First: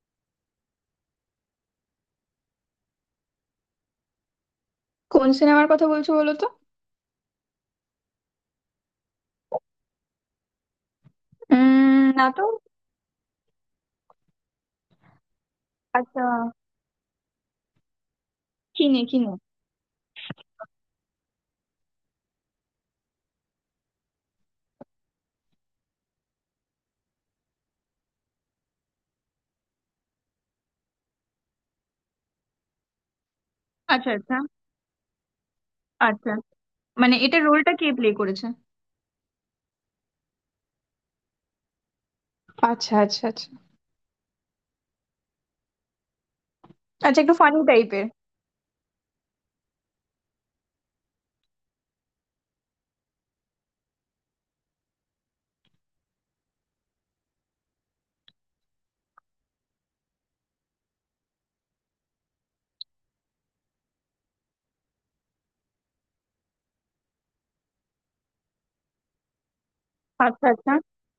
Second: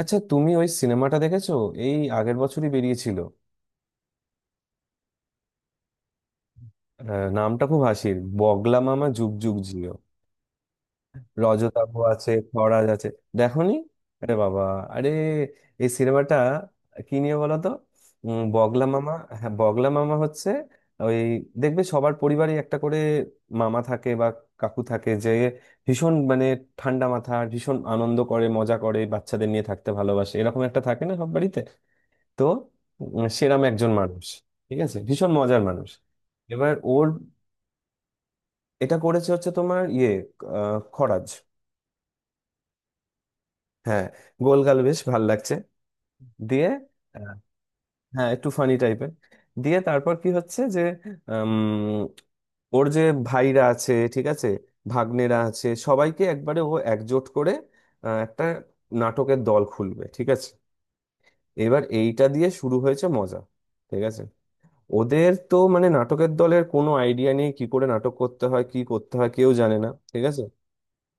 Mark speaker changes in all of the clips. Speaker 1: আচ্ছা, তুমি ওই সিনেমাটা দেখেছো? এই আগের বছরই বেরিয়েছিল।
Speaker 2: কোন সিনেমার কথা বলছো, বলো তো।
Speaker 1: আহ, নামটা খুব হাসির, বগলা মামা যুগ যুগ জিও। রজতাভ
Speaker 2: না
Speaker 1: আছে,
Speaker 2: তো।
Speaker 1: খরাজ আছে। দেখোনি? আরে বাবা, আরে, এই
Speaker 2: আচ্ছা।
Speaker 1: সিনেমাটা কি নিয়ে বলো তো। বগলা
Speaker 2: কিনে
Speaker 1: মামা।
Speaker 2: কিনে?
Speaker 1: হ্যাঁ, বগলা মামা হচ্ছে ওই, দেখবে সবার পরিবারে একটা করে মামা থাকে বা কাকু থাকে, যে ভীষণ মানে ঠান্ডা মাথা, ভীষণ আনন্দ করে, মজা করে, বাচ্চাদের নিয়ে থাকতে ভালোবাসে, এরকম একটা থাকে না সব বাড়িতে? তো সেরাম একজন
Speaker 2: আচ্ছা
Speaker 1: মানুষ।
Speaker 2: আচ্ছা
Speaker 1: ঠিক আছে, ভীষণ মজার মানুষ।
Speaker 2: আচ্ছা।
Speaker 1: এবার ওর,
Speaker 2: মানে এটার রোলটা কে প্লে করেছে?
Speaker 1: এটা করেছে হচ্ছে তোমার ইয়ে, খরাজ।
Speaker 2: আচ্ছা আচ্ছা আচ্ছা।
Speaker 1: হ্যাঁ, গোলগাল, বেশ ভাল লাগছে। দিয়ে,
Speaker 2: আচ্ছা,
Speaker 1: আহ,
Speaker 2: একটু ফানি টাইপের?
Speaker 1: হ্যাঁ, একটু ফানি টাইপের। দিয়ে তারপর কি হচ্ছে যে, উম, ওর যে ভাইরা আছে, ঠিক আছে, ভাগ্নেরা আছে, সবাইকে একবারে ও একজোট করে একটা নাটকের দল খুলবে। ঠিক আছে, এবার এইটা দিয়ে শুরু হয়েছে মজা। ঠিক আছে, ওদের তো মানে নাটকের দলের কোনো আইডিয়া নেই, কি করে নাটক করতে হয়, কি করতে হয় কেউ জানে না। ঠিক আছে,
Speaker 2: আচ্ছা আচ্ছা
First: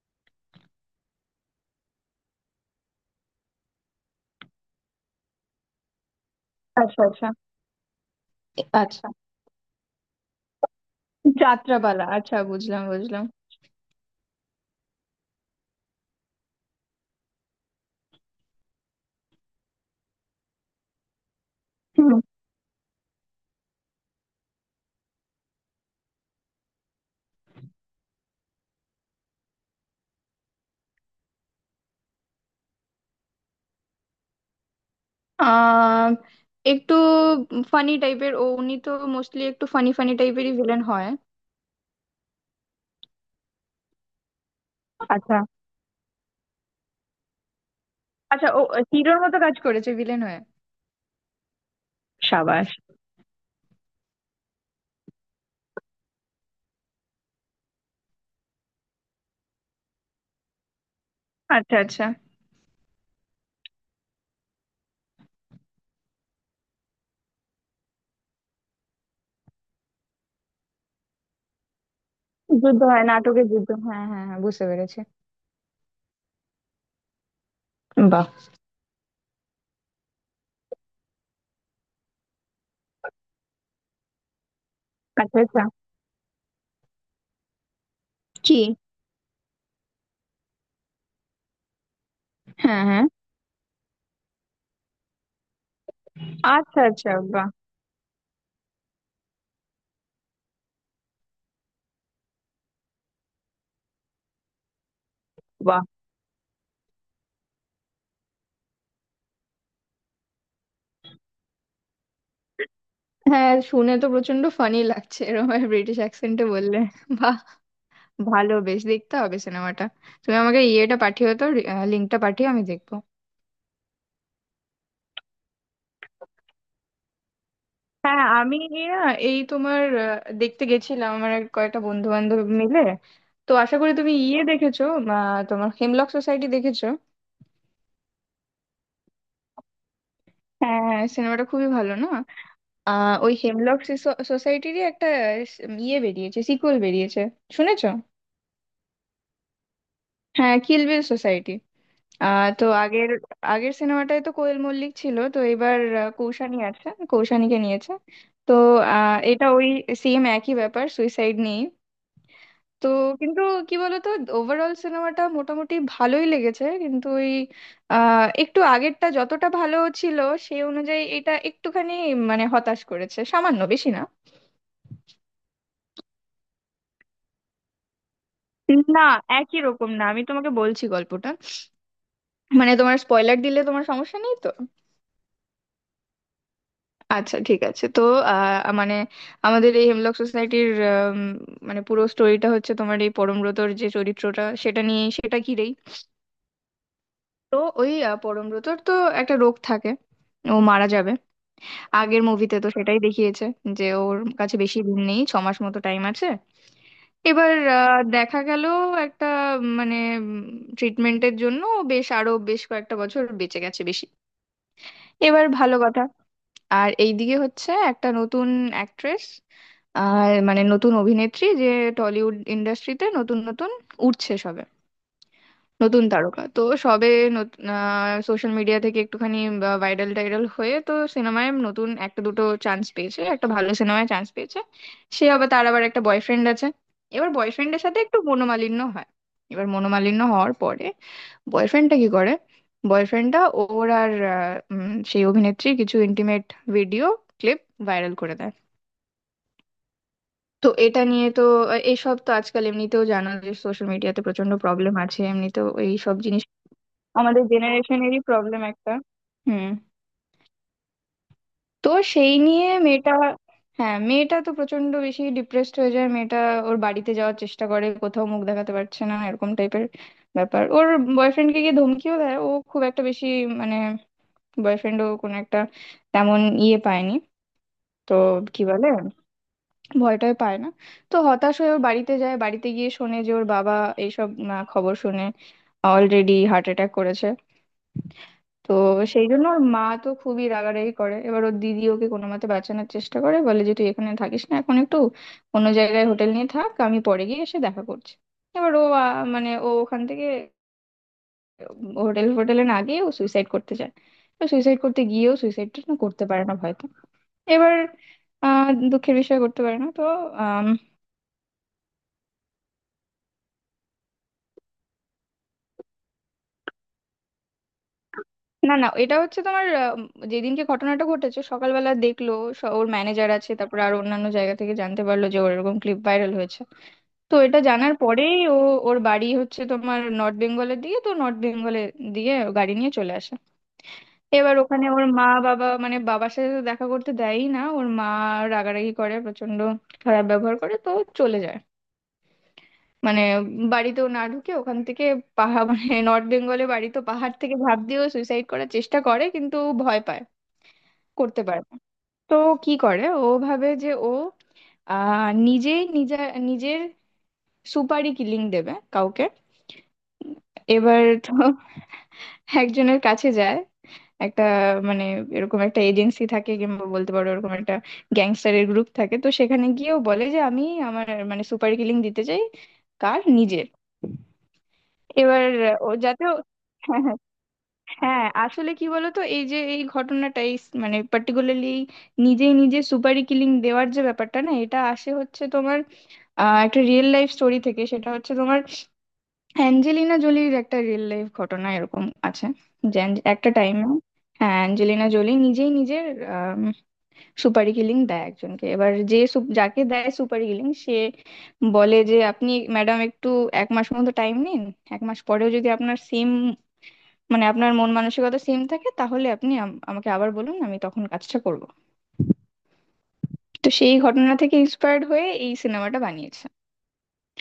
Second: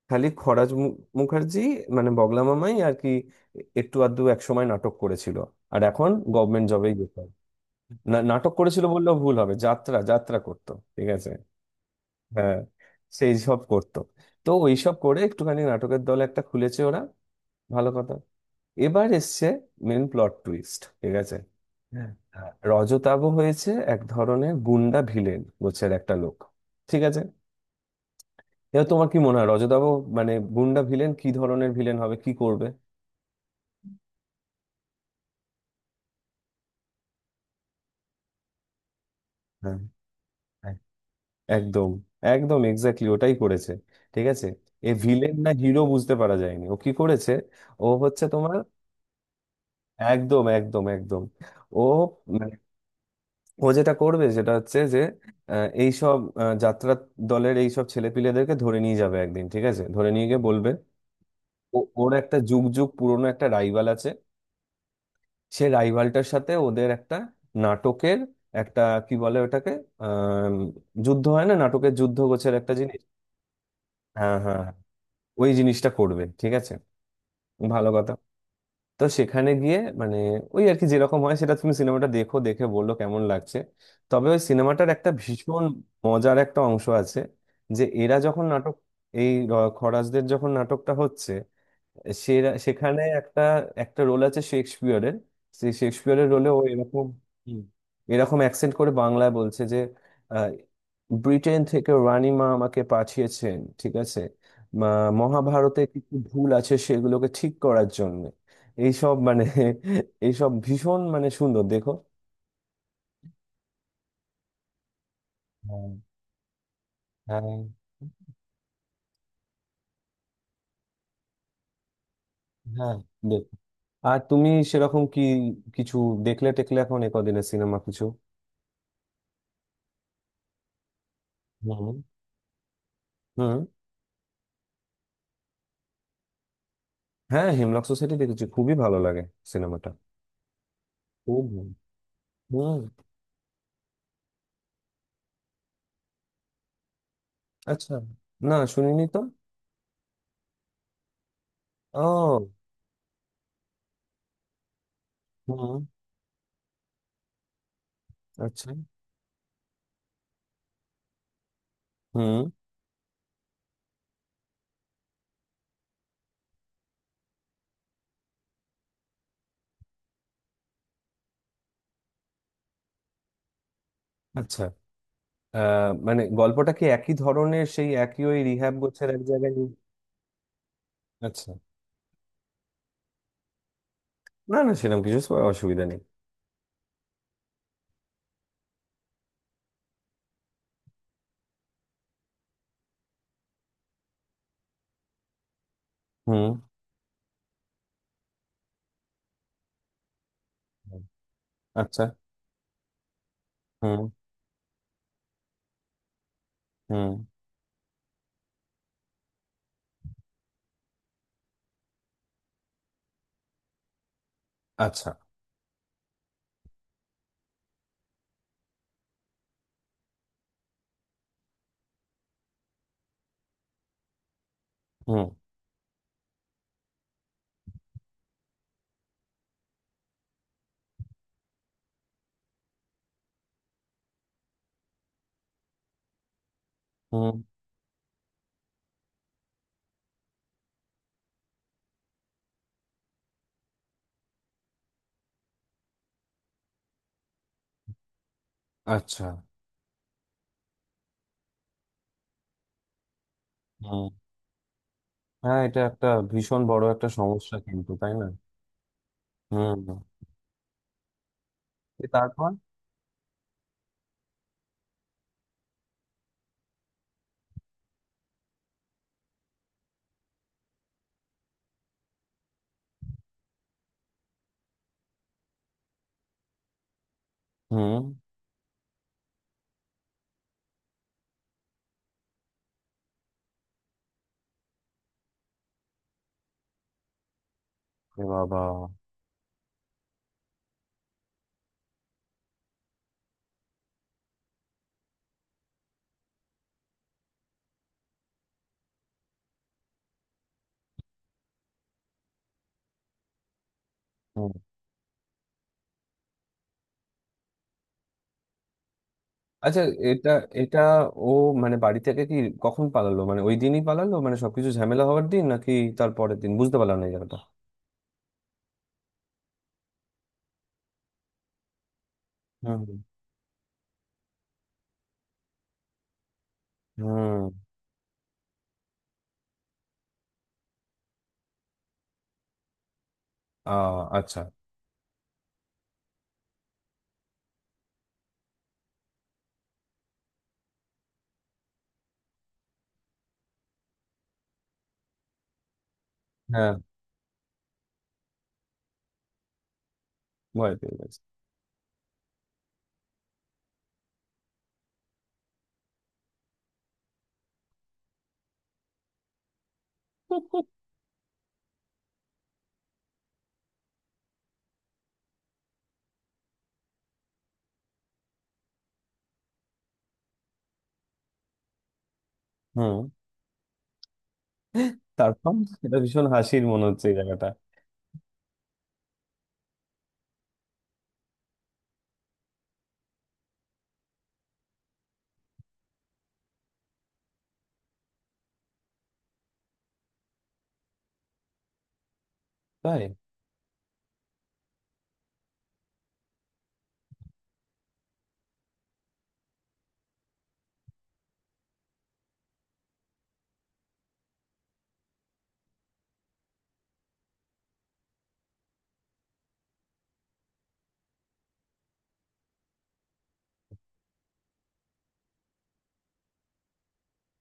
Speaker 1: খালি খরাজ মুখার্জি, মানে বগলা মামাই আর কি, একটু আধটু এক সময় নাটক করেছিল, আর এখন গভর্নমেন্ট জবেই
Speaker 2: আচ্ছা।
Speaker 1: যেতে
Speaker 2: আচ্ছা।
Speaker 1: হয়। না, নাটক করেছিল
Speaker 2: আচ্ছা,
Speaker 1: বললেও ভুল হবে, যাত্রা যাত্রা করতো। ঠিক আছে,
Speaker 2: যাত্রাপালা। আচ্ছা,
Speaker 1: হ্যাঁ,
Speaker 2: বুঝলাম বুঝলাম।
Speaker 1: সেই সব করতো। তো ওইসব করে একটুখানি নাটকের দল একটা খুলেছে ওরা। ভালো কথা। এবার এসছে মেন প্লট টুইস্ট। ঠিক আছে।
Speaker 2: হুম।
Speaker 1: হ্যাঁ। রজতাভ হয়েছে এক ধরনের গুন্ডা ভিলেন গোছের একটা লোক। ঠিক আছে, এবার তোমার কি মনে হয় রজতাভ মানে গুন্ডা ভিলেন কি ধরনের ভিলেন হবে, কি করবে?
Speaker 2: আহ একটু ফানি টাইপের ও, উনি তো মোস্টলি একটু
Speaker 1: হ্যাঁ,
Speaker 2: ফানি ফানি টাইপেরই
Speaker 1: হ্যাঁ,
Speaker 2: ভিলেন হয়।
Speaker 1: একদম একদম এক্স্যাক্টলি ওটাই করেছে। ঠিক আছে, এ ভিলেন
Speaker 2: আচ্ছা
Speaker 1: না হিরো বুঝতে পারা যায়নি ও কি করেছে। ও হচ্ছে
Speaker 2: আচ্ছা।
Speaker 1: তোমার,
Speaker 2: ও হিরোর মতো কাজ করেছে ভিলেন হয়ে।
Speaker 1: একদম একদম একদম। ও,
Speaker 2: সাবাস।
Speaker 1: ও যেটা করবে সেটা হচ্ছে যে এইসব যাত্রা দলের এইসব ছেলেপিলেদেরকে ধরে নিয়ে যাবে একদিন। ঠিক আছে, ধরে নিয়ে গিয়ে বলবে,
Speaker 2: আচ্ছা আচ্ছা।
Speaker 1: ওর একটা যুগ যুগ পুরনো একটা রাইভাল আছে, সে রাইভালটার সাথে ওদের একটা নাটকের একটা কি বলে ওটাকে, আহ যুদ্ধ হয় না, নাটকের যুদ্ধ গোছের একটা
Speaker 2: যুদ্ধ
Speaker 1: জিনিস।
Speaker 2: হয় নাটকে, যুদ্ধ, হ্যাঁ হ্যাঁ
Speaker 1: হ্যাঁ,
Speaker 2: হ্যাঁ,
Speaker 1: হ্যাঁ,
Speaker 2: বুঝতে
Speaker 1: হ্যাঁ।
Speaker 2: পেরেছি।
Speaker 1: ওই জিনিসটা করবে। ঠিক আছে, ভালো কথা।
Speaker 2: বাহ।
Speaker 1: তো সেখানে গিয়ে মানে ওই আর কি, যেরকম হয় সেটা তুমি সিনেমাটা দেখো, দেখে বললো কেমন লাগছে। তবে ওই সিনেমাটার একটা
Speaker 2: আচ্ছা আচ্ছা।
Speaker 1: ভীষণ মজার একটা অংশ আছে, যে এরা যখন
Speaker 2: কি?
Speaker 1: নাটক, এই খরাজদের যখন নাটকটা হচ্ছে, সে
Speaker 2: হ্যাঁ
Speaker 1: সেখানে
Speaker 2: হ্যাঁ।
Speaker 1: একটা, একটা রোল আছে শেক্সপিয়রের। সেই শেক্সপিয়রের রোলে ও
Speaker 2: আচ্ছা
Speaker 1: এরকম,
Speaker 2: আচ্ছা। বাহ।
Speaker 1: হুম, এরকম অ্যাকসেন্ট করে বাংলায় বলছে যে আহ, ব্রিটেন থেকে রানীমা আমাকে পাঠিয়েছেন। ঠিক আছে, মা-
Speaker 2: বাহ,
Speaker 1: মহাভারতে কিছু ভুল আছে সেগুলোকে ঠিক করার জন্য। এইসব মানে, এইসব ভীষণ মানে সুন্দর দেখো।
Speaker 2: হ্যাঁ, শুনে তো প্রচন্ড ফানি লাগছে এরকম
Speaker 1: হ্যাঁ,
Speaker 2: ব্রিটিশ অ্যাকসেন্টে বললে। বাহ।
Speaker 1: হ্যাঁ,
Speaker 2: ভালো, বেশ দেখতে হবে সিনেমাটা। তুমি আমাকে ইয়েটা পাঠিও তো, লিঙ্কটা পাঠিয়ে আমি দেখবো।
Speaker 1: হ্যাঁ, দেখো। আর তুমি সেরকম কি কিছু দেখলে টেকলে এখন এ কদিনের সিনেমা কিছু?
Speaker 2: হ্যাঁ আমি, না, এই তোমার দেখতে গেছিলাম আমার এক কয়েকটা
Speaker 1: হুম।
Speaker 2: বন্ধু বান্ধব মিলে। তো
Speaker 1: হুম।
Speaker 2: আশা করি তুমি ইয়ে দেখেছো। তোমার হেমলক সোসাইটি দেখেছো?
Speaker 1: হ্যাঁ, হিমলক সোসাইটি দেখেছি, খুবই ভালো লাগে সিনেমাটা।
Speaker 2: হ্যাঁ,
Speaker 1: খুব
Speaker 2: সিনেমাটা খুবই
Speaker 1: ভালো।
Speaker 2: ভালো না?
Speaker 1: হুম।
Speaker 2: ওই হেমলক সোসাইটিরই একটা ইয়ে বেরিয়েছে, সিকুয়েল বেরিয়েছে, শুনেছো?
Speaker 1: আচ্ছা, না, শুনিনি তো।
Speaker 2: হ্যাঁ, কিলবিল সোসাইটি।
Speaker 1: ও।
Speaker 2: তো আগের, আগের সিনেমাটায় তো কোয়েল মল্লিক ছিল, তো এবার
Speaker 1: হুম।
Speaker 2: কৌশানি আছে, কৌশানিকে নিয়েছে। তো
Speaker 1: আচ্ছা।
Speaker 2: এটা ওই সেম একই ব্যাপার, সুইসাইড নেই।
Speaker 1: হুম।
Speaker 2: তো কিন্তু, কি বলতো, ওভারঅল সিনেমাটা মোটামুটি ভালোই লেগেছে, কিন্তু ওই একটু আগেরটা যতটা ভালো ছিল সেই অনুযায়ী এটা একটুখানি মানে হতাশ করেছে, সামান্য, বেশি না।
Speaker 1: আচ্ছা। আহ মানে গল্পটা কি একই ধরনের, সেই একই ওই রিহ্যাব
Speaker 2: না,
Speaker 1: গোছের এক জায়গায়
Speaker 2: একই
Speaker 1: নিয়ে?
Speaker 2: রকম না। আমি তোমাকে বলছি গল্পটা।
Speaker 1: আচ্ছা,
Speaker 2: মানে তোমার স্পয়লার দিলে তোমার সমস্যা নেই তো?
Speaker 1: না না সেরকম কিছু অসুবিধা নেই।
Speaker 2: আচ্ছা ঠিক আছে। তো মানে আমাদের এই হেমলক সোসাইটির মানে পুরো স্টোরিটা হচ্ছে তোমার এই পরমব্রতর যে চরিত্রটা, সেটা নিয়ে, সেটা ঘিরেই।
Speaker 1: হুম।
Speaker 2: তো ওই পরমব্রতর তো একটা রোগ থাকে, ও মারা
Speaker 1: হুম,
Speaker 2: যাবে।
Speaker 1: আচ্ছা।
Speaker 2: আগের মুভিতে তো সেটাই দেখিয়েছে যে
Speaker 1: হুম।
Speaker 2: ওর কাছে বেশি দিন নেই, 6 মাস মতো টাইম আছে।
Speaker 1: হুম।
Speaker 2: এবার দেখা গেল একটা মানে, মানে ট্রিটমেন্টের জন্য ও বেশ, আরো বেশ কয়েকটা বছর বেঁচে গেছে, বেশি।
Speaker 1: আচ্ছা।
Speaker 2: এবার ভালো কথা। আর এইদিকে হচ্ছে একটা নতুন অ্যাক্ট্রেস, আর মানে নতুন অভিনেত্রী, যে টলিউড ইন্ডাস্ট্রিতে নতুন নতুন উঠছে সবে।
Speaker 1: হুম।
Speaker 2: নতুন তারকা তো সবে সোশ্যাল মিডিয়া থেকে একটুখানি ভাইরাল টাইরাল হয়ে তো সিনেমায় নতুন একটা দুটো চান্স পেয়েছে, একটা ভালো সিনেমায় চান্স পেয়েছে। সে আবার, তার আবার একটা বয়ফ্রেন্ড আছে। এবার
Speaker 1: হুম।
Speaker 2: বয়ফ্রেন্ডের সাথে একটু মনোমালিন্য হয়। এবার মনোমালিন্য হওয়ার পরে বয়ফ্রেন্ডটা কি করে, বয়ফ্রেন্ডটা ওর আর সেই অভিনেত্রীর কিছু ইন্টিমেট ভিডিও ক্লিপ ভাইরাল করে দেয়।
Speaker 1: আচ্ছা।
Speaker 2: তো এটা নিয়ে তো এইসব তো আজকাল এমনিতেও জানো যে সোশ্যাল
Speaker 1: হুম।
Speaker 2: মিডিয়াতে প্রচন্ড প্রবলেম আছে
Speaker 1: হ্যাঁ,
Speaker 2: এমনিতেও
Speaker 1: এটা একটা
Speaker 2: এইসব জিনিস।
Speaker 1: ভীষণ বড় একটা
Speaker 2: আমাদের
Speaker 1: সমস্যা কিন্তু, তাই
Speaker 2: জেনারেশনেরই
Speaker 1: না?
Speaker 2: প্রবলেম একটা। হুম।
Speaker 1: হুম।
Speaker 2: তো
Speaker 1: এ
Speaker 2: সেই
Speaker 1: তারপর?
Speaker 2: নিয়ে মেয়েটা, হ্যাঁ মেয়েটা তো প্রচন্ড বেশি ডিপ্রেসড হয়ে যায়, মেয়েটা ওর বাড়িতে যাওয়ার চেষ্টা করে, কোথাও মুখ দেখাতে পারছে না এরকম টাইপের ব্যাপার। ওর বয়ফ্রেন্ডকে গিয়ে ধমকিও দেয় ও, খুব একটা বেশি মানে বয়ফ্রেন্ডও কোনো একটা তেমন ইয়ে পায়নি
Speaker 1: হুম।
Speaker 2: তো, কি বলে, ভয়টাই পায় না। তো হতাশ হয়ে ওর বাড়িতে যায়, বাড়িতে গিয়ে শোনে যে ওর বাবা এইসব খবর শুনে অলরেডি হার্ট অ্যাটাক করেছে।
Speaker 1: এ বাবা।
Speaker 2: তো সেই জন্য ওর মা তো খুবই রাগারাগি করে। এবার ওর দিদি ওকে কোনো মতে বাঁচানোর চেষ্টা করে, বলে যে তুই এখানে থাকিস না এখন, একটু অন্য জায়গায় হোটেল নিয়ে থাক, আমি পরে গিয়ে এসে দেখা করছি। এবার ও মানে ও ওখান থেকে হোটেল ফোটেলে না গিয়ে ও সুইসাইড করতে যায়। তো সুইসাইড করতে গিয়েও সুইসাইডটা না, করতে পারে না হয়তো। এবার দুঃখের বিষয় করতে পারে
Speaker 1: আচ্ছা,
Speaker 2: না। তো
Speaker 1: এটা,
Speaker 2: আম,
Speaker 1: এটা, ও, মানে বাড়ি থেকে কি কখন পালালো? মানে ওই দিনই পালালো মানে সবকিছু ঝামেলা হওয়ার দিন, নাকি তার পরের দিন? বুঝতে পারলাম না এই জায়গাটা।
Speaker 2: না না, এটা হচ্ছে তোমার যেদিনকে ঘটনাটা ঘটেছে সকালবেলা দেখলো,
Speaker 1: হুম,
Speaker 2: ওর
Speaker 1: হুম।
Speaker 2: ম্যানেজার আছে, তারপর আর অন্যান্য জায়গা থেকে জানতে পারলো যে ওর এরকম ক্লিপ ভাইরাল হয়েছে। তো
Speaker 1: হুম।
Speaker 2: এটা জানার পরেই ও, ওর বাড়ি হচ্ছে তোমার নর্থ বেঙ্গলের দিকে, তো নর্থ বেঙ্গলে দিয়ে ও গাড়ি নিয়ে চলে আসে।
Speaker 1: আ, আচ্ছা।
Speaker 2: এবার ওখানে ওর মা বাবা মানে বাবার সাথে তো দেখা করতে দেয়ই না ওর মা, রাগারাগি করে প্রচন্ড, খারাপ ব্যবহার করে তো চলে যায়, মানে বাড়িতেও না ঢুকে ওখান থেকে পাহাড় মানে নর্থ বেঙ্গলে
Speaker 1: হ্যাঁ,
Speaker 2: বাড়ি তো, পাহাড় থেকে ঝাঁপ দিয়েও সুইসাইড করার চেষ্টা করে কিন্তু ভয় পায়,
Speaker 1: ভয় পেয়ে গেছে।
Speaker 2: করতে পারে না। তো ও কি করে, ও ভাবে যে ও নিজেই নিজে, নিজের সুপারই কিলিং দেবে কাউকে। এবার তো একজনের কাছে যায়, একটা মানে এরকম একটা এজেন্সি থাকে, কিংবা বলতে পারো এরকম একটা গ্যাংস্টারের গ্রুপ থাকে, তো সেখানে গিয়েও বলে যে আমি, আমার মানে সুপার কিলিং দিতে চাই।
Speaker 1: হুম।
Speaker 2: কার? নিজের। এবার
Speaker 1: তারপর?
Speaker 2: ও
Speaker 1: এটা
Speaker 2: যাতে
Speaker 1: ভীষণ হাসির মনে
Speaker 2: হ্যাঁ
Speaker 1: হচ্ছে এই
Speaker 2: হ্যাঁ।
Speaker 1: জায়গাটা।
Speaker 2: হ্যাঁ, আসলে কি বলতো, এই যে এই ঘটনাটা, এই মানে পার্টিকুলারলি নিজেই নিজে সুপারি কিলিং দেওয়ার যে ব্যাপারটা না, এটা আসে হচ্ছে তোমার একটা রিয়েল লাইফ স্টোরি থেকে। সেটা হচ্ছে তোমার অ্যাঞ্জেলিনা জোলির একটা রিয়েল লাইফ ঘটনা এরকম আছে। যে
Speaker 1: তাই?
Speaker 2: একটা টাইমে, হ্যাঁ অ্যাঞ্জেলিনা জোলি নিজেই নিজের সুপারি কিলিং দেয় একজনকে। এবার যে যাকে দেয় সুপারি কিলিং, সে বলে যে আপনি ম্যাডাম একটু 1 মাস মতো টাইম নিন, 1 মাস পরেও যদি আপনার সেম মানে আপনার মন মানসিকতা সেম থাকে, তাহলে আপনি আমাকে আবার বলুন, আমি তখন কাজটা করব। তো সেই ঘটনা থেকে ইন্সপায়ার্ড হয়ে এই সিনেমাটা বানিয়েছে।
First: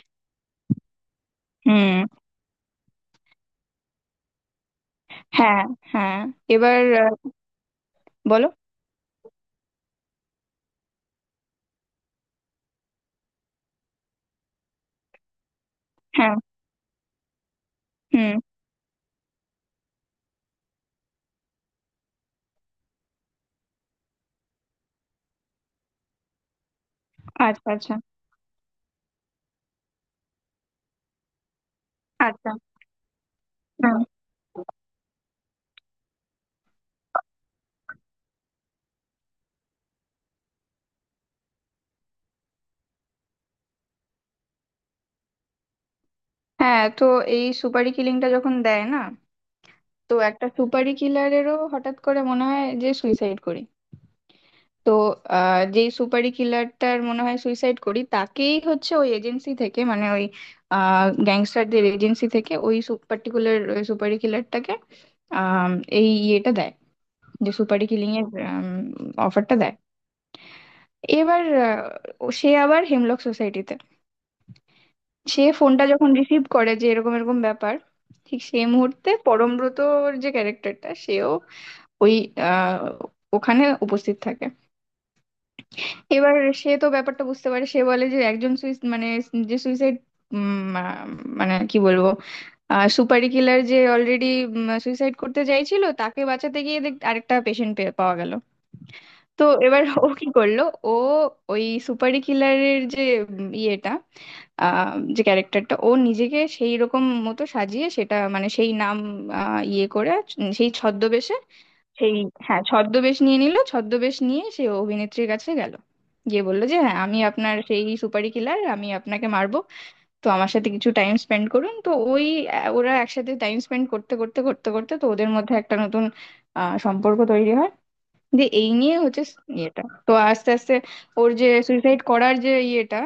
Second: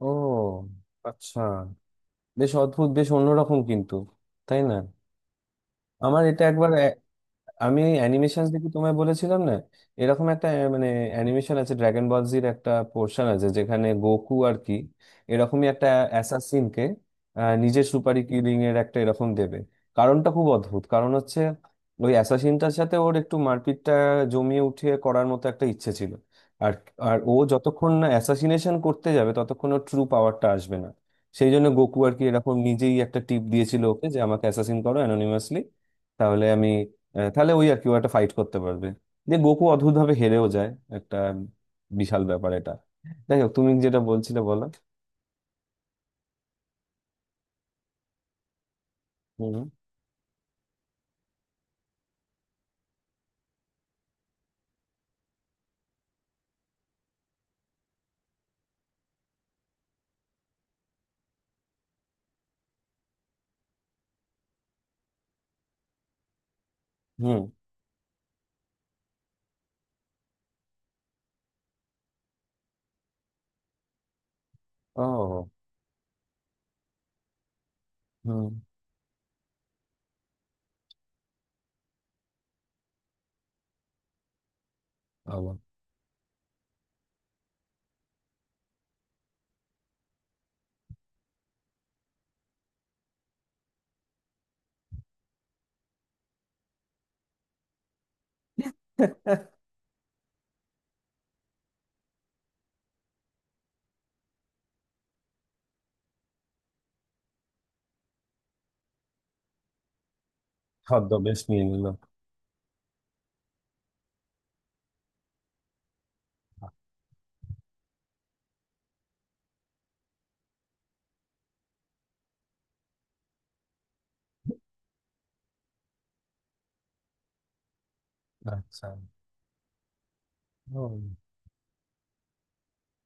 Speaker 1: ও, আচ্ছা।
Speaker 2: হুম।
Speaker 1: বেশ অদ্ভুত, বেশ অন্যরকম কিন্তু, তাই না?
Speaker 2: হ্যাঁ হ্যাঁ।
Speaker 1: আমার এটা একবার,
Speaker 2: এবার
Speaker 1: আমি অ্যানিমেশন
Speaker 2: বলো।
Speaker 1: দেখে তোমায় বলেছিলাম না, এরকম একটা, মানে অ্যানিমেশন আছে ড্রাগন বল জির একটা পোর্শন আছে যেখানে গোকু আর কি এরকমই একটা
Speaker 2: হ্যাঁ।
Speaker 1: অ্যাসাসিনকে নিজের সুপারি
Speaker 2: হুম।
Speaker 1: কিলিং এর একটা এরকম দেবে। কারণটা খুব অদ্ভুত, কারণ হচ্ছে ওই অ্যাসাসিনটার সাথে ওর একটু মারপিটটা জমিয়ে উঠিয়ে করার মতো একটা ইচ্ছে ছিল। আর আর ও
Speaker 2: আচ্ছা
Speaker 1: যতক্ষণ
Speaker 2: আচ্ছা
Speaker 1: না অ্যাসাসিনেশন করতে যাবে, ততক্ষণ ওর ট্রু পাওয়ারটা আসবে না। সেই জন্য গোকু আর কি
Speaker 2: আচ্ছা।
Speaker 1: এরকম নিজেই একটা টিপ দিয়েছিল
Speaker 2: হুম।
Speaker 1: ওকে, যে আমাকে অ্যাসাসিন করো অ্যানোনিমাসলি, তাহলে আমি, তাহলে ওই আর কি ও একটা ফাইট করতে পারবে। যে গোকু অদ্ভুত ভাবে হেরেও যায়, একটা বিশাল ব্যাপার এটা। যাই হোক, তুমি যেটা বলছিলে বলো।
Speaker 2: হ্যাঁ, তো এই সুপারি কিলিংটা যখন দেয় না,
Speaker 1: হুম।
Speaker 2: তো একটা সুপারি কিলারেরও হঠাৎ করে মনে হয় যে সুইসাইড করি। তো যেই সুপারি কিলারটার মনে হয় সুইসাইড করি, তাকেই হচ্ছে ওই এজেন্সি থেকে, মানে ওই গ্যাংস্টারদের এজেন্সি থেকে ওই পার্টিকুলার সুপারি কিলারটাকে আম, এই ইয়েটা দেয়,
Speaker 1: হুম।
Speaker 2: যে সুপারি কিলিং এর অফারটা দেয়। এবার সে আবার হেমলক সোসাইটিতে, সে
Speaker 1: ও।
Speaker 2: ফোনটা যখন রিসিভ করে যে এরকম এরকম ব্যাপার, ঠিক
Speaker 1: হুম।
Speaker 2: সেই মুহূর্তে পরমব্রতর যে ক্যারেক্টারটা সেও ওই আহ, ওখানে উপস্থিত থাকে।
Speaker 1: আবার
Speaker 2: এবার সে তো ব্যাপারটা বুঝতে পারে, সে বলে যে একজন সুইস মানে, যে সুইসাইড মানে, কি বলবো, সুপারি কিলার যে অলরেডি সুইসাইড করতে চাইছিল তাকে বাঁচাতে গিয়ে দেখ আরেকটা পেশেন্ট পাওয়া গেল। তো এবার ও কি করলো, ও ওই সুপারি কিলারের যে ইয়েটা যে ক্যারেক্টারটা, ও নিজেকে সেই রকম মতো সাজিয়ে সেটা মানে সেই নাম ইয়ে করে, সেই ছদ্মবেশে,
Speaker 1: ছদ্মবেশ নিয়ে নিল।
Speaker 2: সেই, হ্যাঁ ছদ্মবেশ নিয়ে নিল, ছদ্মবেশ নিয়ে সে অভিনেত্রীর কাছে গেল, গিয়ে বললো যে হ্যাঁ, আমি আপনার সেই সুপারি কিলার, আমি আপনাকে মারবো, তো আমার সাথে কিছু টাইম স্পেন্ড করুন। তো ওই ওরা একসাথে টাইম স্পেন্ড করতে করতে করতে করতে তো ওদের মধ্যে একটা নতুন সম্পর্ক তৈরি হয়, যে এই
Speaker 1: আচ্ছা।
Speaker 2: নিয়ে হচ্ছে ইয়েটা। তো আস্তে আস্তে
Speaker 1: হুম।
Speaker 2: ওর যে সুইসাইড করার যে ইয়েটা,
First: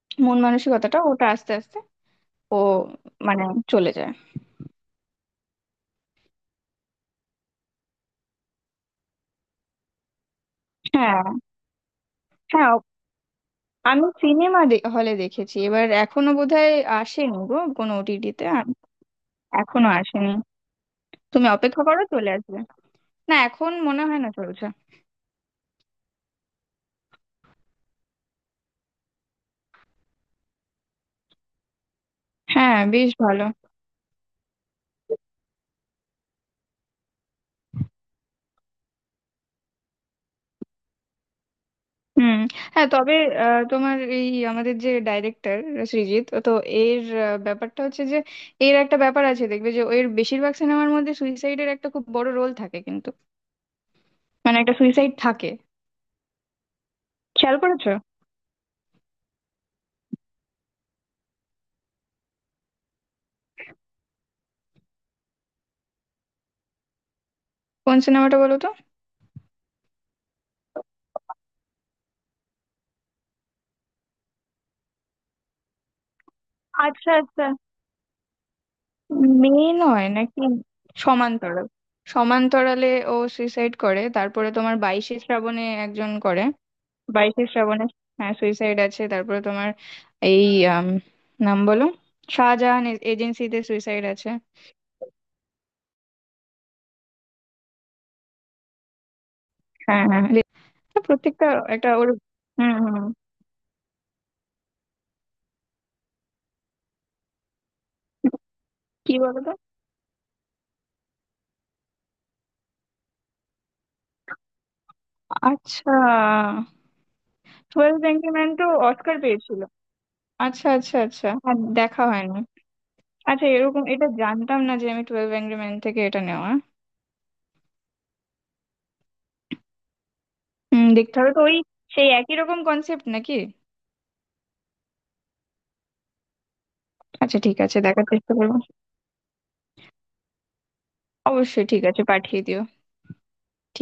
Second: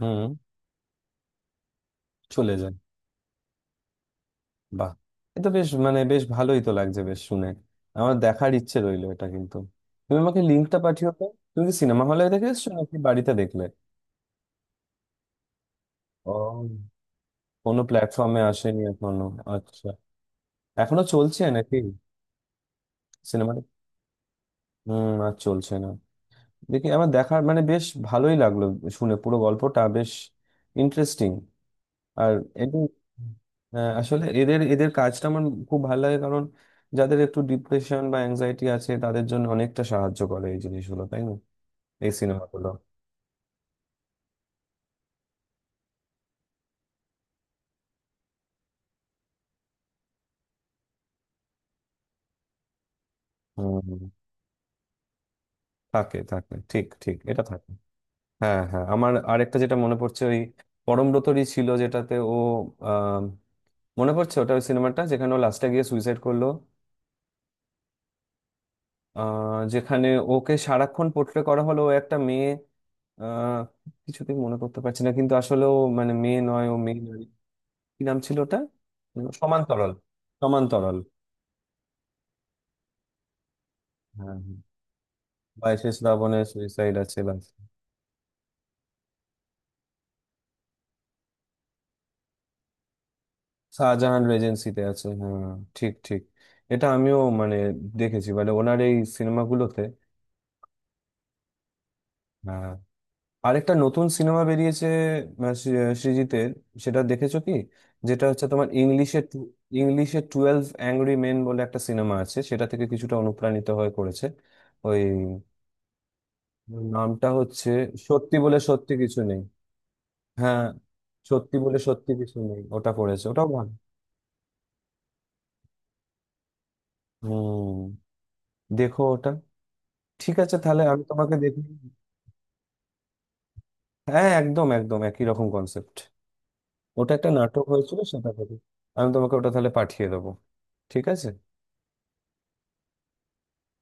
Speaker 1: হুম,
Speaker 2: মন মানসিকতাটা, ওটা আস্তে আস্তে
Speaker 1: চলে
Speaker 2: ও,
Speaker 1: যায়।
Speaker 2: মানে চলে যায়।
Speaker 1: বাহ, এ তো বেশ মানে বেশ ভালোই তো লাগছে বেশ শুনে। আমার দেখার ইচ্ছে রইলো এটা কিন্তু, তুমি আমাকে লিঙ্কটা পাঠিও
Speaker 2: হ্যাঁ
Speaker 1: তো। তুমি কি সিনেমা হলে দেখে এসছো
Speaker 2: হ্যাঁ।
Speaker 1: নাকি বাড়িতে দেখলে?
Speaker 2: আমি সিনেমা হলে দেখেছি। এবার এখনো
Speaker 1: ও,
Speaker 2: বোধহয় আসেনি গো
Speaker 1: কোনো
Speaker 2: কোনো
Speaker 1: প্ল্যাটফর্মে
Speaker 2: ওটিটিতে।
Speaker 1: আসেনি এখনো? আচ্ছা,
Speaker 2: এখনো আসেনি।
Speaker 1: এখনো চলছে
Speaker 2: তুমি
Speaker 1: নাকি
Speaker 2: অপেক্ষা করো, চলে আসবে। না,
Speaker 1: সিনেমা?
Speaker 2: এখন মনে হয় না চলছে।
Speaker 1: হুম, আর চলছে না। দেখি, আমার দেখার মানে বেশ ভালোই লাগলো শুনে, পুরো গল্পটা বেশ ইন্টারেস্টিং। আর
Speaker 2: হ্যাঁ
Speaker 1: এদের,
Speaker 2: বেশ ভালো।
Speaker 1: হ্যাঁ, আসলে এদের, এদের কাজটা আমার খুব ভালো লাগে, কারণ যাদের একটু ডিপ্রেশন বা অ্যাংজাইটি আছে তাদের জন্য অনেকটা সাহায্য করে এই জিনিসগুলো, তাই না, এই
Speaker 2: হুম।
Speaker 1: সিনেমাগুলো?
Speaker 2: হ্যাঁ, তবে তোমার এই আমাদের যে ডাইরেক্টর সৃজিত তো, এর ব্যাপারটা হচ্ছে যে এর একটা ব্যাপার আছে দেখবে যে এর বেশিরভাগ সিনেমার মধ্যে সুইসাইডের একটা খুব বড় রোল থাকে, কিন্তু
Speaker 1: হুম, হুম।
Speaker 2: মানে একটা সুইসাইড থাকে।
Speaker 1: থাকে থাকে, ঠিক ঠিক, এটা
Speaker 2: খেয়াল
Speaker 1: থাকে।
Speaker 2: করেছো?
Speaker 1: হ্যাঁ, হ্যাঁ, আমার আরেকটা যেটা মনে পড়ছে, ওই পরমব্রতরই ছিল যেটাতে ও, আহ মনে পড়ছে ওটা, ওই সিনেমাটা যেখানে ও লাস্টে গিয়ে সুইসাইড করলো।
Speaker 2: কোন সিনেমাটা বলো তো।
Speaker 1: আহ, যেখানে ওকে সারাক্ষণ পোর্ট্রে করা হলো ও একটা মেয়ে, আহ কিছুতেই মনে করতে পারছি না, কিন্তু আসলে ও মানে মেয়ে নয়, ও মেয়ে
Speaker 2: আচ্ছা
Speaker 1: নয়।
Speaker 2: আচ্ছা।
Speaker 1: কি নাম ছিল ওটা?
Speaker 2: মেয়ে
Speaker 1: সমান্তরাল।
Speaker 2: নয় নাকি?
Speaker 1: সমান্তরাল।
Speaker 2: সমান্তরাল, সমান্তরালে ও সুইসাইড করে,
Speaker 1: হ্যাঁ,
Speaker 2: তারপরে
Speaker 1: হ্যাঁ।
Speaker 2: তোমার বাইশে শ্রাবণে
Speaker 1: বাইসেস
Speaker 2: একজন করে,
Speaker 1: রাবণের সুইসাইড আছে বা।
Speaker 2: বাইশে শ্রাবণে হ্যাঁ সুইসাইড আছে, তারপরে তোমার এই আম, নাম বলো, শাহজাহান এজেন্সিতে সুইসাইড
Speaker 1: শাহজাহান
Speaker 2: আছে।
Speaker 1: রেজেন্সিতে আছে, হ্যাঁ, ঠিক ঠিক। এটা আমিও মানে দেখেছি মানে ওনার এই সিনেমাগুলোতে।
Speaker 2: হ্যাঁ হ্যাঁ, প্রত্যেকটা, একটা ওর। হুম হুম।
Speaker 1: আরেকটা নতুন সিনেমা বেরিয়েছে আহ, সৃ- সৃজিতের, সেটা দেখেছো কি? যেটা হচ্ছে তোমার
Speaker 2: কি
Speaker 1: ইংলিশে
Speaker 2: বলতো?
Speaker 1: ইংলিশে টুয়েলভ অ্যাংরি মেন বলে একটা সিনেমা আছে, সেটা থেকে কিছুটা অনুপ্রাণিত হয়ে করেছে। ওই
Speaker 2: আচ্ছা,
Speaker 1: নামটা হচ্ছে
Speaker 2: টুয়েলভ
Speaker 1: সত্যি
Speaker 2: এঙ্গরিম্যান
Speaker 1: বলে
Speaker 2: তো
Speaker 1: সত্যি
Speaker 2: অস্কার
Speaker 1: কিছু নেই।
Speaker 2: পেয়েছিল।
Speaker 1: হ্যাঁ,
Speaker 2: আচ্ছা আচ্ছা আচ্ছা,
Speaker 1: সত্যি
Speaker 2: আর
Speaker 1: বলে
Speaker 2: দেখা
Speaker 1: সত্যি কিছু
Speaker 2: হয়নি।
Speaker 1: নেই, ওটা পড়েছে,
Speaker 2: আচ্ছা,
Speaker 1: ওটাও ভালো।
Speaker 2: এরকম এটা জানতাম না যে, আমি টুয়েলভ এঙ্গরি ম্যান থেকে এটা নেওয়া।
Speaker 1: হুম, দেখো ওটা। ঠিক আছে তাহলে
Speaker 2: হুম,
Speaker 1: আমি
Speaker 2: দেখতে হবে
Speaker 1: তোমাকে
Speaker 2: তো ওই
Speaker 1: দেখি।
Speaker 2: সেই একই রকম কনসেপ্ট নাকি?
Speaker 1: হ্যাঁ, একদম একদম একই রকম কনসেপ্ট। ওটা একটা
Speaker 2: আচ্ছা ঠিক
Speaker 1: নাটক
Speaker 2: আছে,
Speaker 1: হয়েছিল,
Speaker 2: দেখার
Speaker 1: সেটা
Speaker 2: চেষ্টা
Speaker 1: দেখো।
Speaker 2: করবো।
Speaker 1: আমি তোমাকে ওটা তাহলে পাঠিয়ে দেবো, ঠিক আছে।
Speaker 2: অবশ্যই ঠিক আছে, পাঠিয়ে দিও। ঠিক।